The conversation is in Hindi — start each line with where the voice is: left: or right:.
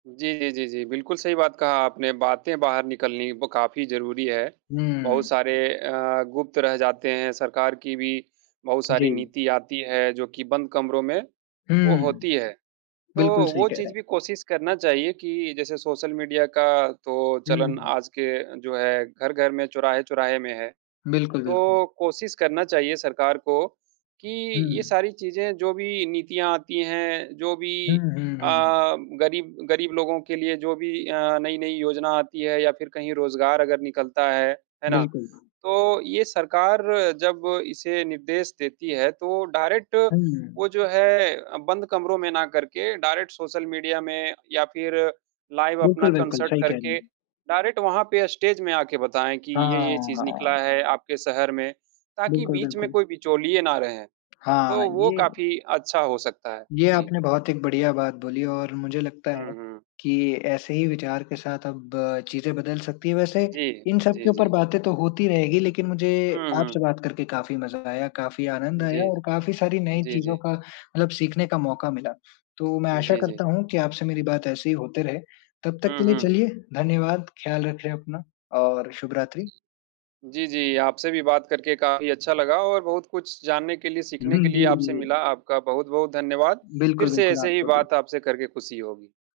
right: जी, जी, जी, जी। बिल्कुल, सही बात कहा आपने, बातें बाहर निकलनी ब काफ़ी ज़रूरी है। बहुत
left: हुँ।
right: सारे अ, गुप्त रह जाते हैं, सरकार की भी बहुत सारी
left: जी।
right: नीति आती है जो कि बंद कमरों में वो
left: हुँ।
right: होती है। तो
left: बिल्कुल सही
right: वो
left: कह रहे
right: चीज़ भी
left: हैं।
right: कोशिश करना चाहिए कि जैसे सोशल मीडिया का तो
left: हुँ,
right: चलन
left: हुँ।
right: आज के जो है घर-घर में, चौराहे-चौराहे में है।
left: बिल्कुल, बिल्कुल।
right: तो कोशिश करना चाहिए सरकार को कि ये
left: हुँ।
right: सारी चीज़ें जो भी नीतियाँ आती हैं, जो
left: हुँ,
right: भी
left: हुँ,
right: अ,
left: हुँ।
right: गरीब गरीब लोगों के लिए जो भी अ, नई-नई योजना आती है या फ़िर कहीं रोज़गार अगर निकलता है। है ना?
left: बिल्कुल।
right: तो ये सरकार जब इसे निर्देश देती है तो डायरेक्ट वो
left: हुँ।
right: जो है बंद कमरों में ना करके डायरेक्ट सोशल मीडिया में या फ़िर लाइव अपना
left: बिल्कुल, बिल्कुल
right: कॉन्सर्ट
left: सही कह रहे
right: करके
left: हैं।
right: डायरेक्ट वहाँ पे स्टेज में आ के बताएँ कि
left: हाँ,
right: ये-ये चीज़ निकला
left: हाँ।
right: है आपके शहर में। ताकि
left: बिल्कुल,
right: बीच में
left: बिल्कुल।
right: कोई बिचौलिये ना रहें,
left: हाँ
right: तो वो
left: ये
right: काफ़ी अच्छा हो सकता है।
left: ये
right: जी।
left: आपने बहुत एक बढ़िया बात बोली और मुझे लगता है
right: हुँ, हुँ।
left: कि ऐसे ही विचार के साथ अब चीज़ें बदल सकती हैं। वैसे
right: जी।
left: इन
right: जी,
left: सबके ऊपर
right: जी।
left: बातें तो होती रहेगी लेकिन मुझे
right: हुँ,
left: आपसे
right: हुँ।
left: बात करके काफ़ी मज़ा आया, काफ़ी आनंद आया
right: जी,
left: और
right: जी।
left: काफ़ी सारी नई
right: जी,
left: चीज़ों
right: जी।
left: का मतलब सीखने का मौका मिला। तो मैं आशा
right: जी, जी।
left: करता हूँ कि आपसे मेरी बात ऐसे ही होते रहे। तब तक
right: हुँ,
left: के लिए
right: हुँ।
left: चलिए धन्यवाद, ख्याल रखें अपना और शुभ रात्रि।
right: जी, जी। आपसे भी बात करके काफ़ी अच्छा लगा और बहुत कुछ जानने के लिए, सीखने
left: उहुँ,
right: के
left: जी,
right: लिए आपसे
left: जी।
right: मिला। आपका बहुत-बहुत धन्यवाद फ़िर
left: बिल्कुल,
right: से
left: बिल्कुल
right: ऐसे ही
left: आपको भी।
right: बात आपसे करके ख़ुशी होगी।